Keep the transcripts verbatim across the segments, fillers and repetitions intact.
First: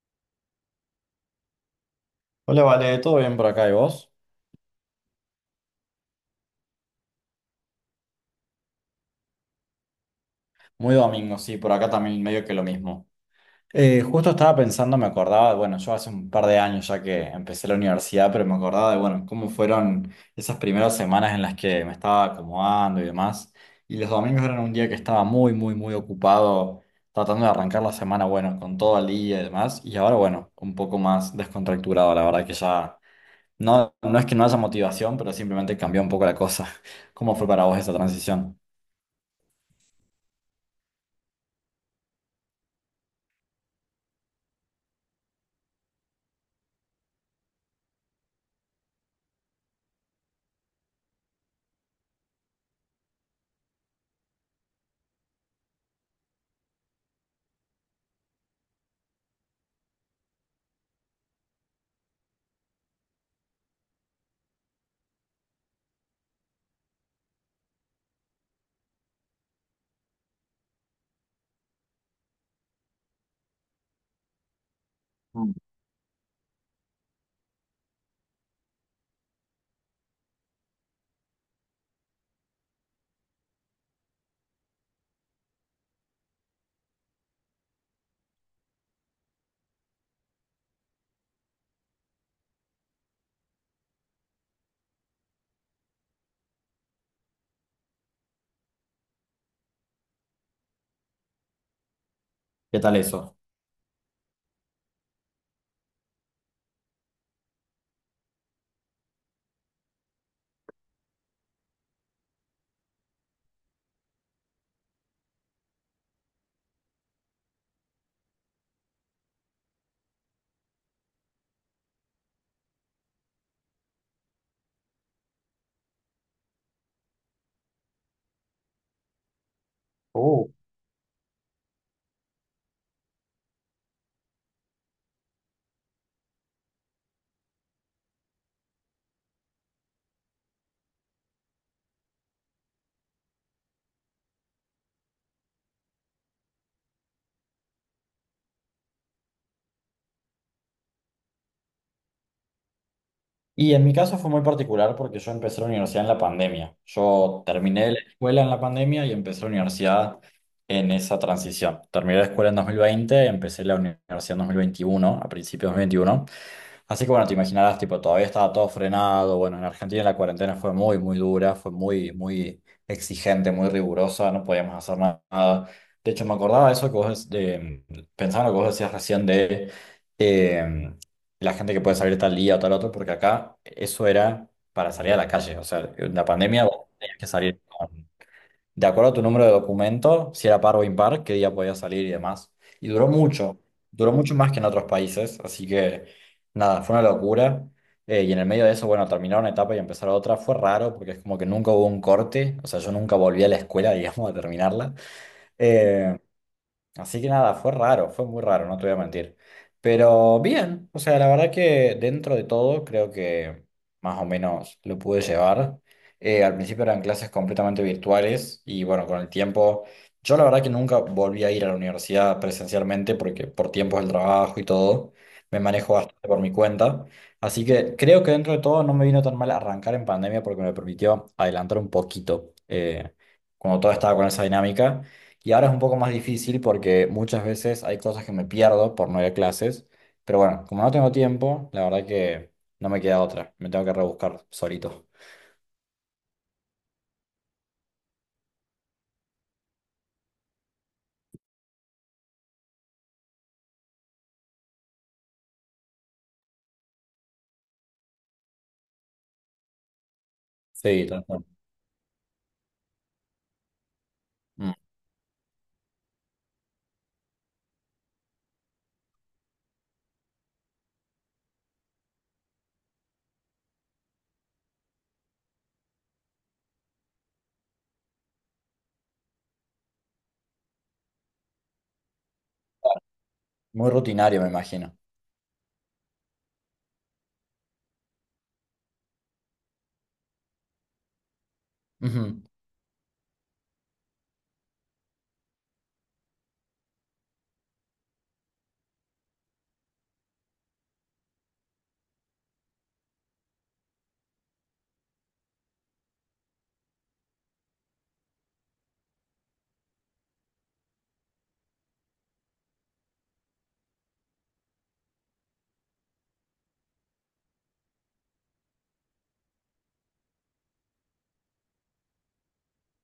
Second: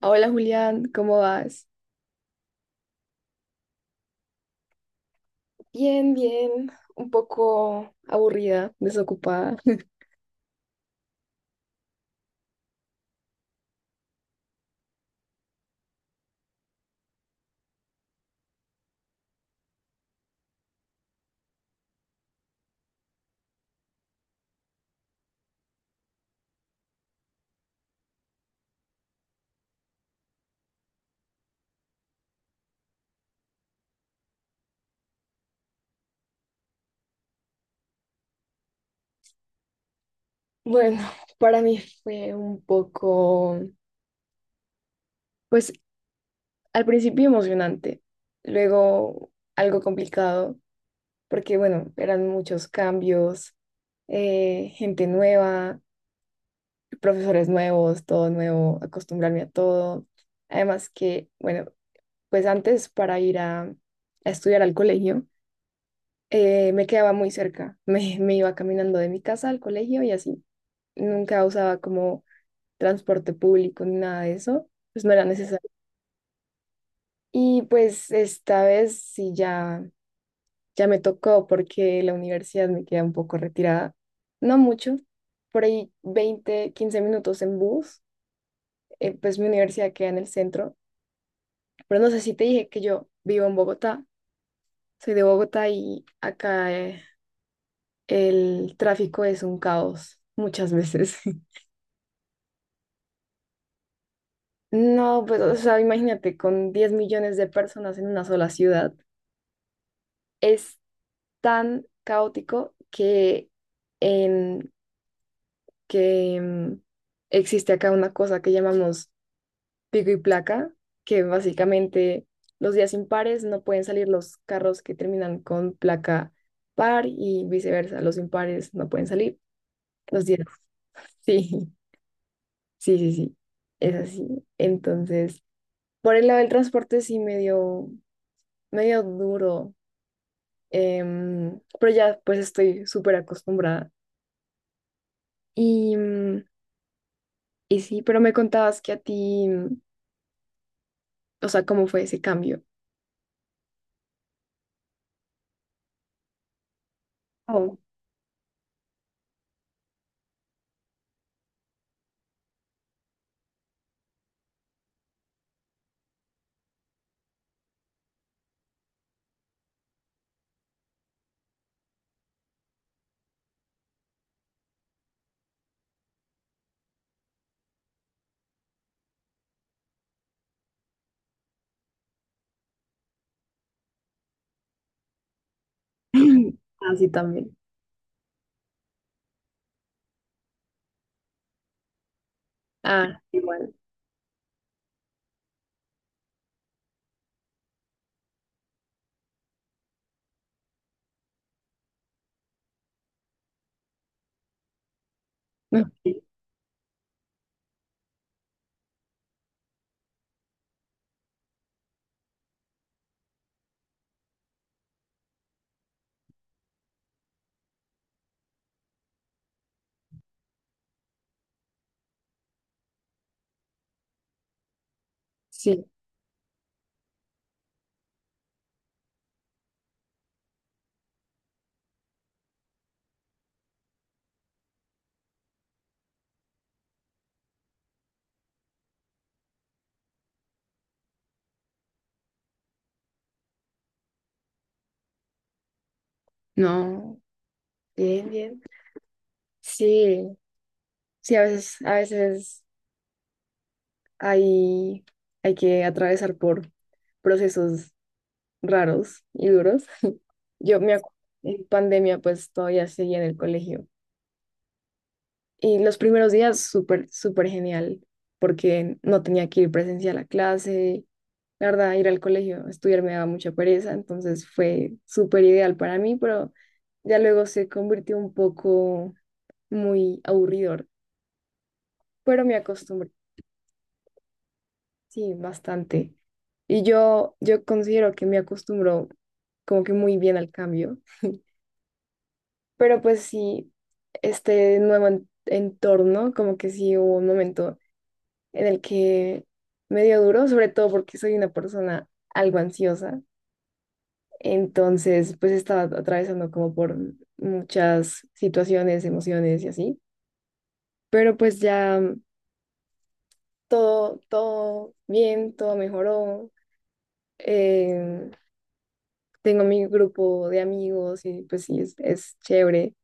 Hola Julián, ¿cómo vas? Hola, Vale, ¿todo bien por acá y vos? Bien, bien, un poco aburrida, desocupada. Muy domingo, sí, por acá también medio que lo mismo. Eh, justo estaba pensando, me acordaba, bueno, yo hace un par de años ya que empecé la universidad, pero me acordaba de, bueno, cómo fueron esas primeras semanas en las que me estaba acomodando y demás. Y los domingos eran un día que estaba muy, muy, muy ocupado tratando de arrancar la semana, bueno, con todo el día y demás. Y ahora, bueno, un poco más descontracturado, la verdad que ya, no, no es que no haya motivación, pero simplemente cambió un poco la cosa. ¿Cómo fue para vos esa transición? Bueno, para mí fue un poco, pues al principio emocionante, luego algo complicado, porque bueno, eran muchos cambios, eh, gente nueva, profesores nuevos, todo nuevo, acostumbrarme a todo. Además que, bueno, pues antes para ir a a estudiar al colegio, eh, me quedaba muy cerca. Me, me iba caminando de mi casa al colegio y así. Nunca usaba como transporte público ni nada de eso. Pues no era necesario. Y pues esta vez sí ya, ya me tocó porque la universidad me queda un poco retirada. No mucho, por ahí veinte quince minutos en bus. Eh, pues mi universidad queda en el centro. Pero no sé si te dije que yo vivo en Bogotá. Soy de Bogotá y acá eh, el tráfico es un caos muchas veces. ¿Qué tal eso? No, pues, o sea, imagínate, con diez millones de personas en una sola ciudad, es tan caótico que, en, que mm, existe acá una cosa que llamamos pico y placa, que básicamente los días impares no pueden salir los carros que terminan con placa par y viceversa, los impares no pueden salir los días. Oh, Sí, sí, sí, sí, es así. Entonces, por el lado del transporte sí medio, medio duro. Em, pero ya pues estoy súper acostumbrada. Y, mm, y sí, pero me contabas que a ti, mm, o sea, ¿cómo fue ese cambio? Y en mi caso fue muy particular porque yo empecé la universidad en la pandemia. Yo Oh. terminé la escuela en la pandemia y empecé la universidad en esa transición. Terminé la escuela en dos mil veinte, empecé la universidad en dos mil veintiuno, a principios de dos mil veintiuno. Así que bueno, te imaginarás, tipo, todavía estaba todo frenado. Bueno, en Argentina la cuarentena fue muy, muy dura, fue muy, muy exigente, muy rigurosa, no podíamos hacer na- nada. De hecho, me acordaba de eso que vos, de, pensaba en lo que vos decías recién de eh, la gente que puede salir tal día o tal otro, porque acá eso era para salir a la calle. O sea, en la pandemia vos Ah, sí, tenías que también. salir de acuerdo a tu número de documento, si era par o impar, qué día podía salir y demás. Y duró Ah, mucho, igual. duró mucho más que en otros países, así que nada, fue una locura. Eh, y en el medio de eso, bueno, terminar una etapa y empezar otra fue raro porque es como que nunca hubo un corte, o sea, yo nunca volví a la escuela, digamos, a terminarla. Ok. Eh, Así que nada, fue raro, fue muy raro, no te voy a mentir. Pero bien, o sea, la verdad que dentro de todo creo que más o menos lo pude llevar. Eh, al principio eran clases completamente virtuales y bueno, con el tiempo, yo la verdad que nunca volví a ir a la universidad presencialmente porque por tiempos del trabajo y todo, me Sí, manejo bastante por mi cuenta. Así que creo que dentro de todo no me vino tan mal arrancar en pandemia porque me permitió adelantar un poquito eh, cuando todo estaba con esa dinámica. Y ahora es un poco más difícil porque muchas veces hay cosas que me pierdo por no ir a clases. Pero bueno, como no tengo tiempo, la verdad que no me queda otra. Me tengo que rebuscar solito. no, bien, bien. Sí, sí, a veces, a veces hay, hay que atravesar por procesos raros y duros. Yo me Sí, acuerdo, tal cual. en pandemia pues todavía seguía en el colegio. Mm. Y los primeros días súper, súper genial, porque no tenía que ir presencial a clase. La verdad, ir al colegio, estudiar me daba mucha pereza, entonces fue súper ideal para mí, pero ya luego se convirtió un poco muy aburridor, pero me acostumbré, Muy rutinario, me imagino. sí, bastante. Y yo, yo considero que me acostumbro como que muy bien al cambio, Ujú. pero pues sí, este nuevo en- entorno, como que sí hubo un momento en el que me dio duro, sobre todo porque soy una persona algo ansiosa. Entonces, pues estaba atravesando como por muchas situaciones, emociones y así. Pero pues ya todo, todo bien, todo mejoró. Eh, Tengo mi grupo de amigos y pues sí, es, es chévere.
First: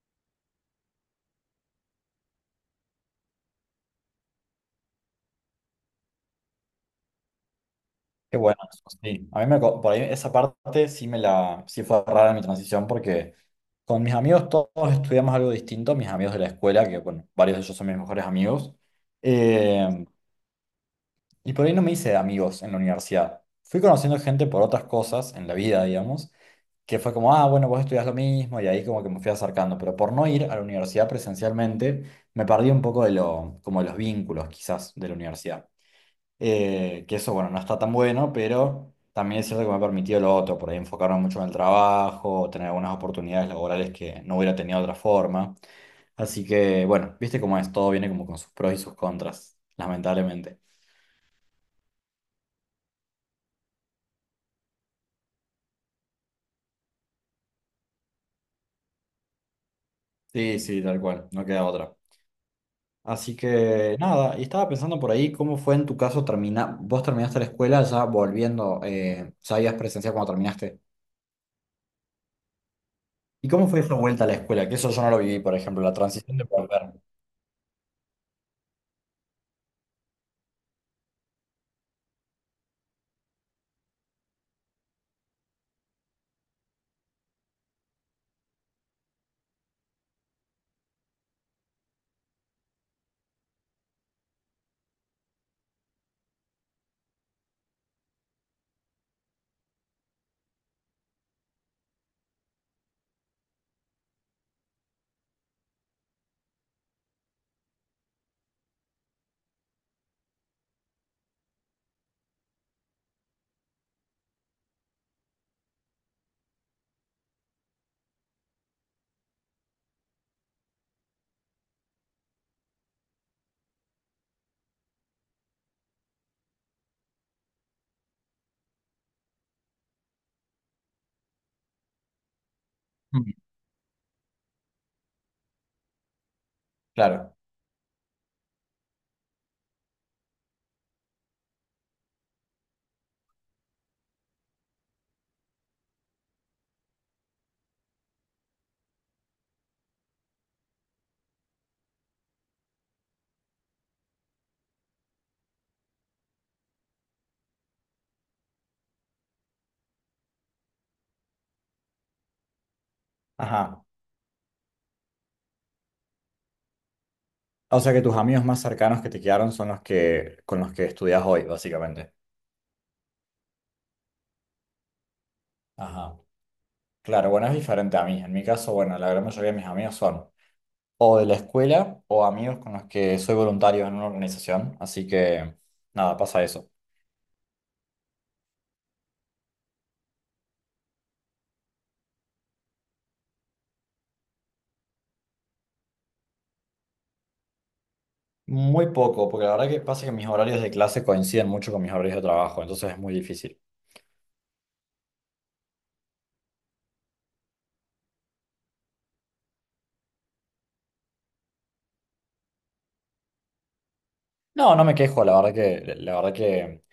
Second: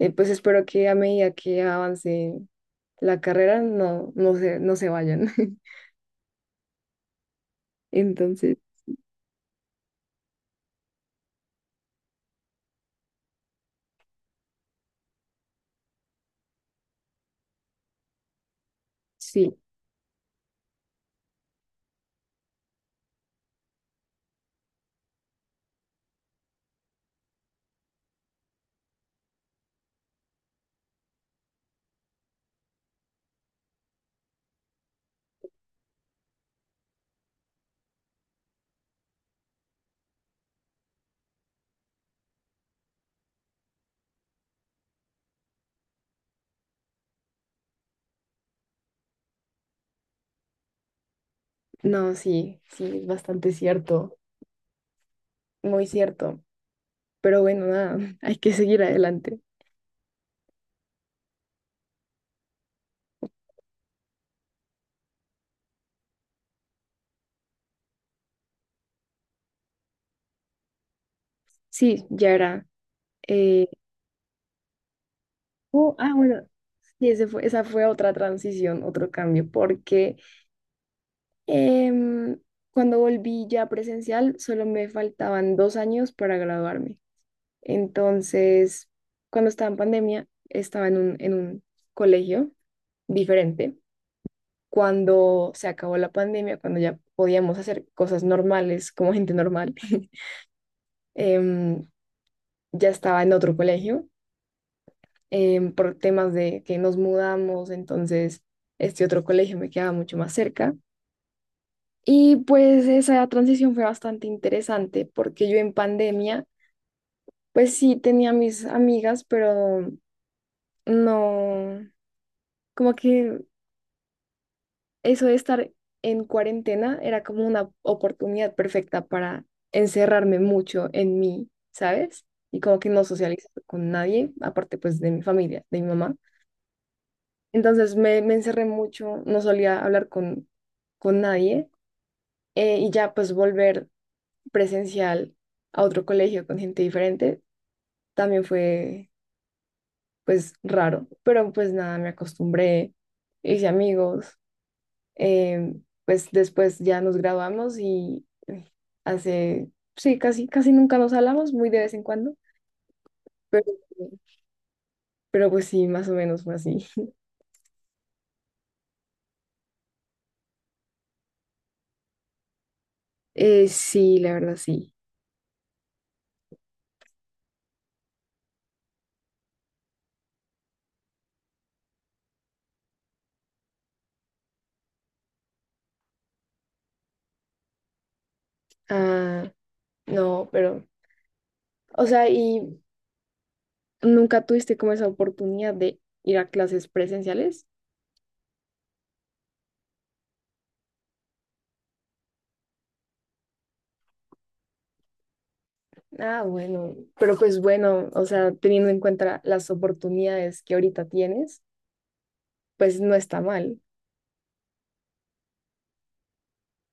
Eh, pues espero que a medida que avance la carrera no, no se, no se vayan. Qué bueno, Entonces, eso sí. A mí me, co- por ahí esa parte sí me la, sí fue rara mi transición porque con mis amigos todos estudiamos algo distinto. Mis amigos de la escuela, que bueno, varios de ellos son mis mejores amigos. sí, Eh, Y por ahí no me hice amigos en la universidad. Fui conociendo gente por otras cosas en la vida, digamos, que fue como, ah, bueno, vos estudias lo mismo, y ahí como que me fui acercando. Pero por no ir a la universidad presencialmente, me perdí un poco de lo, como de los vínculos quizás de la universidad. Eh, que eso, bueno, no está tan bueno, pero también es cierto que me ha permitido lo otro, por ahí enfocarme mucho en el trabajo, tener algunas oportunidades laborales que no hubiera tenido de otra forma. Así que, bueno, viste cómo es, todo viene como con sus pros y sus contras, lamentablemente. no, sí, sí, es bastante cierto. Muy cierto, pero bueno, nada, hay que seguir adelante. Sí, sí, tal cual, no queda otra. Así que nada, y estaba pensando por ahí cómo fue en tu caso terminar, vos terminaste la escuela ya volviendo, eh, ya habías presenciado cuando terminaste. Sí, ya era. ¿Y cómo eh, fue esa vuelta a la escuela? Que eso yo no lo viví, por ejemplo, la oh, ah, transición de bueno, volver. sí, ese fue, esa fue otra transición, otro cambio, porque em, cuando volví ya presencial, solo me faltaban dos años para graduarme. Entonces, cuando estaba en pandemia, estaba en un, en un colegio diferente. Cuando se acabó la pandemia, cuando ya podíamos hacer cosas normales como gente normal, em, ya estaba en otro colegio em, por temas de que nos mudamos, entonces este otro colegio me quedaba mucho más cerca. Y pues esa transición fue bastante interesante porque yo en pandemia, pues sí tenía mis amigas, pero no, como que eso de estar en cuarentena era como una oportunidad perfecta para encerrarme mucho en mí, ¿sabes? Y como que no Mm. socializar con nadie, aparte pues de mi familia, de mi mamá. Claro. Entonces me, me encerré mucho, no solía hablar con, con nadie eh, y ya pues volver presencial a otro colegio con gente diferente también fue pues raro, pero pues nada, me acostumbré, hice amigos, eh, pues después ya nos graduamos y eh, hace, sí, casi, casi nunca nos hablamos, muy de vez en cuando, pero, Ajá. pero pues sí, más o menos fue así. O sea que tus amigos más cercanos que te quedaron son los que con los que estudias hoy, básicamente. Eh, sí, la verdad sí. Ajá. Claro, bueno, es diferente a mí. En mi caso, bueno, la gran mayoría de mis amigos son o de la escuela o amigos con los que soy voluntario en una organización. Así que nada, pasa eso. Ah, no, pero, o sea, y... ¿Nunca tuviste como esa oportunidad de ir a clases presenciales? Muy poco, porque la verdad que pasa que mis horarios de clase coinciden mucho con mis horarios de trabajo, entonces es muy difícil. Ah, bueno, pero pues bueno, o sea, teniendo en cuenta las oportunidades que ahorita tienes, pues no está mal. No, no me quejo, la verdad que, la verdad que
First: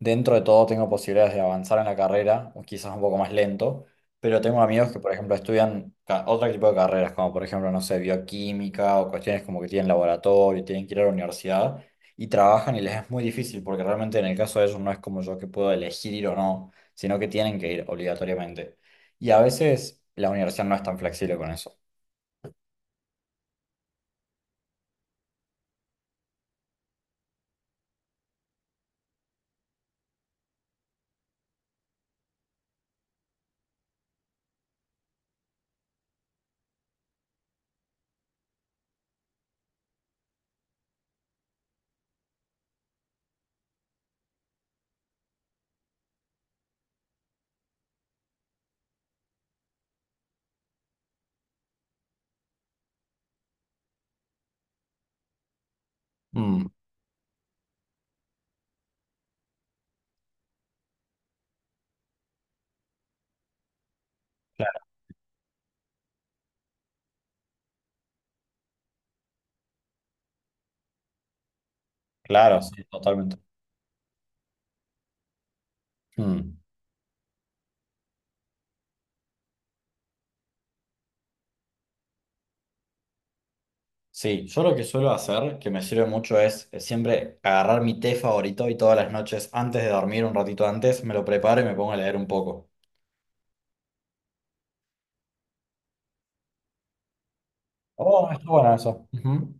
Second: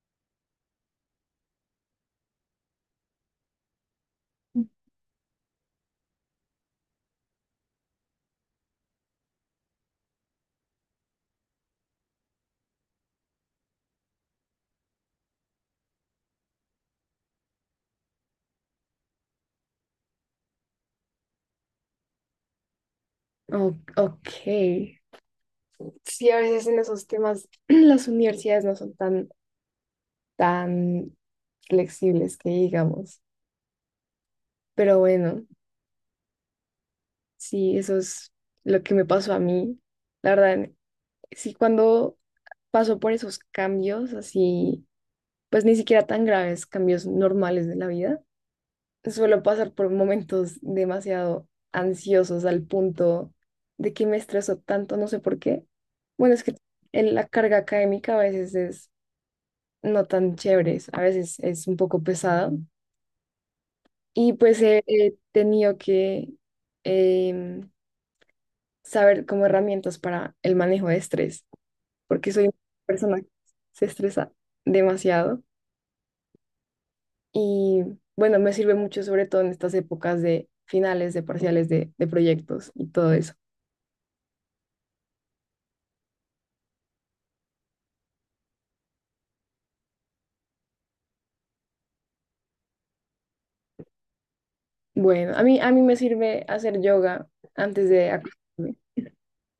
dentro de todo tengo posibilidades de avanzar en la carrera, o quizás un poco más lento, pero tengo amigos que, por ejemplo, estudian ca- otro tipo de carreras, como por ejemplo, no sé, bioquímica o cuestiones como que tienen laboratorio, tienen que ir a la universidad y trabajan y les es muy difícil, porque realmente en el caso de ellos no es como yo que puedo elegir ir o no, sino que tienen que ir obligatoriamente. Y a veces la universidad no es tan flexible con eso. O- ok. Sí, a veces en esos temas las universidades no son tan, tan flexibles que digamos. Pero bueno, sí, eso es lo que me pasó a mí. La verdad, sí, cuando paso por esos cambios así, pues ni siquiera tan graves, cambios normales de la vida suelo pasar por momentos demasiado ansiosos al punto de que me estreso tanto, no sé por qué. Bueno, es que Mm, el- la carga académica a veces es no tan chévere, a veces es un poco pesada y pues claro, he, he tenido que em, saber como herramientas para el manejo de estrés, porque soy una claro, sí, persona que totalmente. se estresa demasiado Mm. y bueno, me sirve mucho sobre todo en estas épocas de finales, de parciales, de, de proyectos y todo eso. Sí, yo lo que suelo hacer, que me sirve mucho, es eh, siempre agarrar mi té favorito y todas las noches, antes de dormir, un ratito antes, me lo preparo y me pongo a leer un poco. Bueno, a mí, a mí me sirve hacer yoga antes de Oh, está bueno acostarme. eso. Ujú.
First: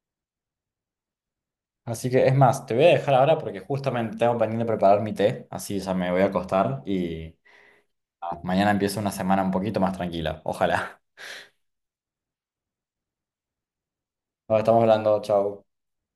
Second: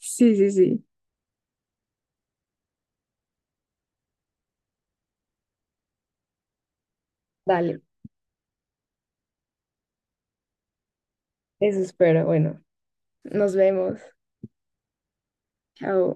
Sí, sí, sí. Así que es más, te voy a dejar ahora porque justamente tengo pendiente preparar mi té, así ya me voy a acostar y Dale, ah, mañana empieza una semana un poquito más tranquila. Ojalá. eso espero. Bueno, nos vemos. Nos estamos hablando, chao. Chao.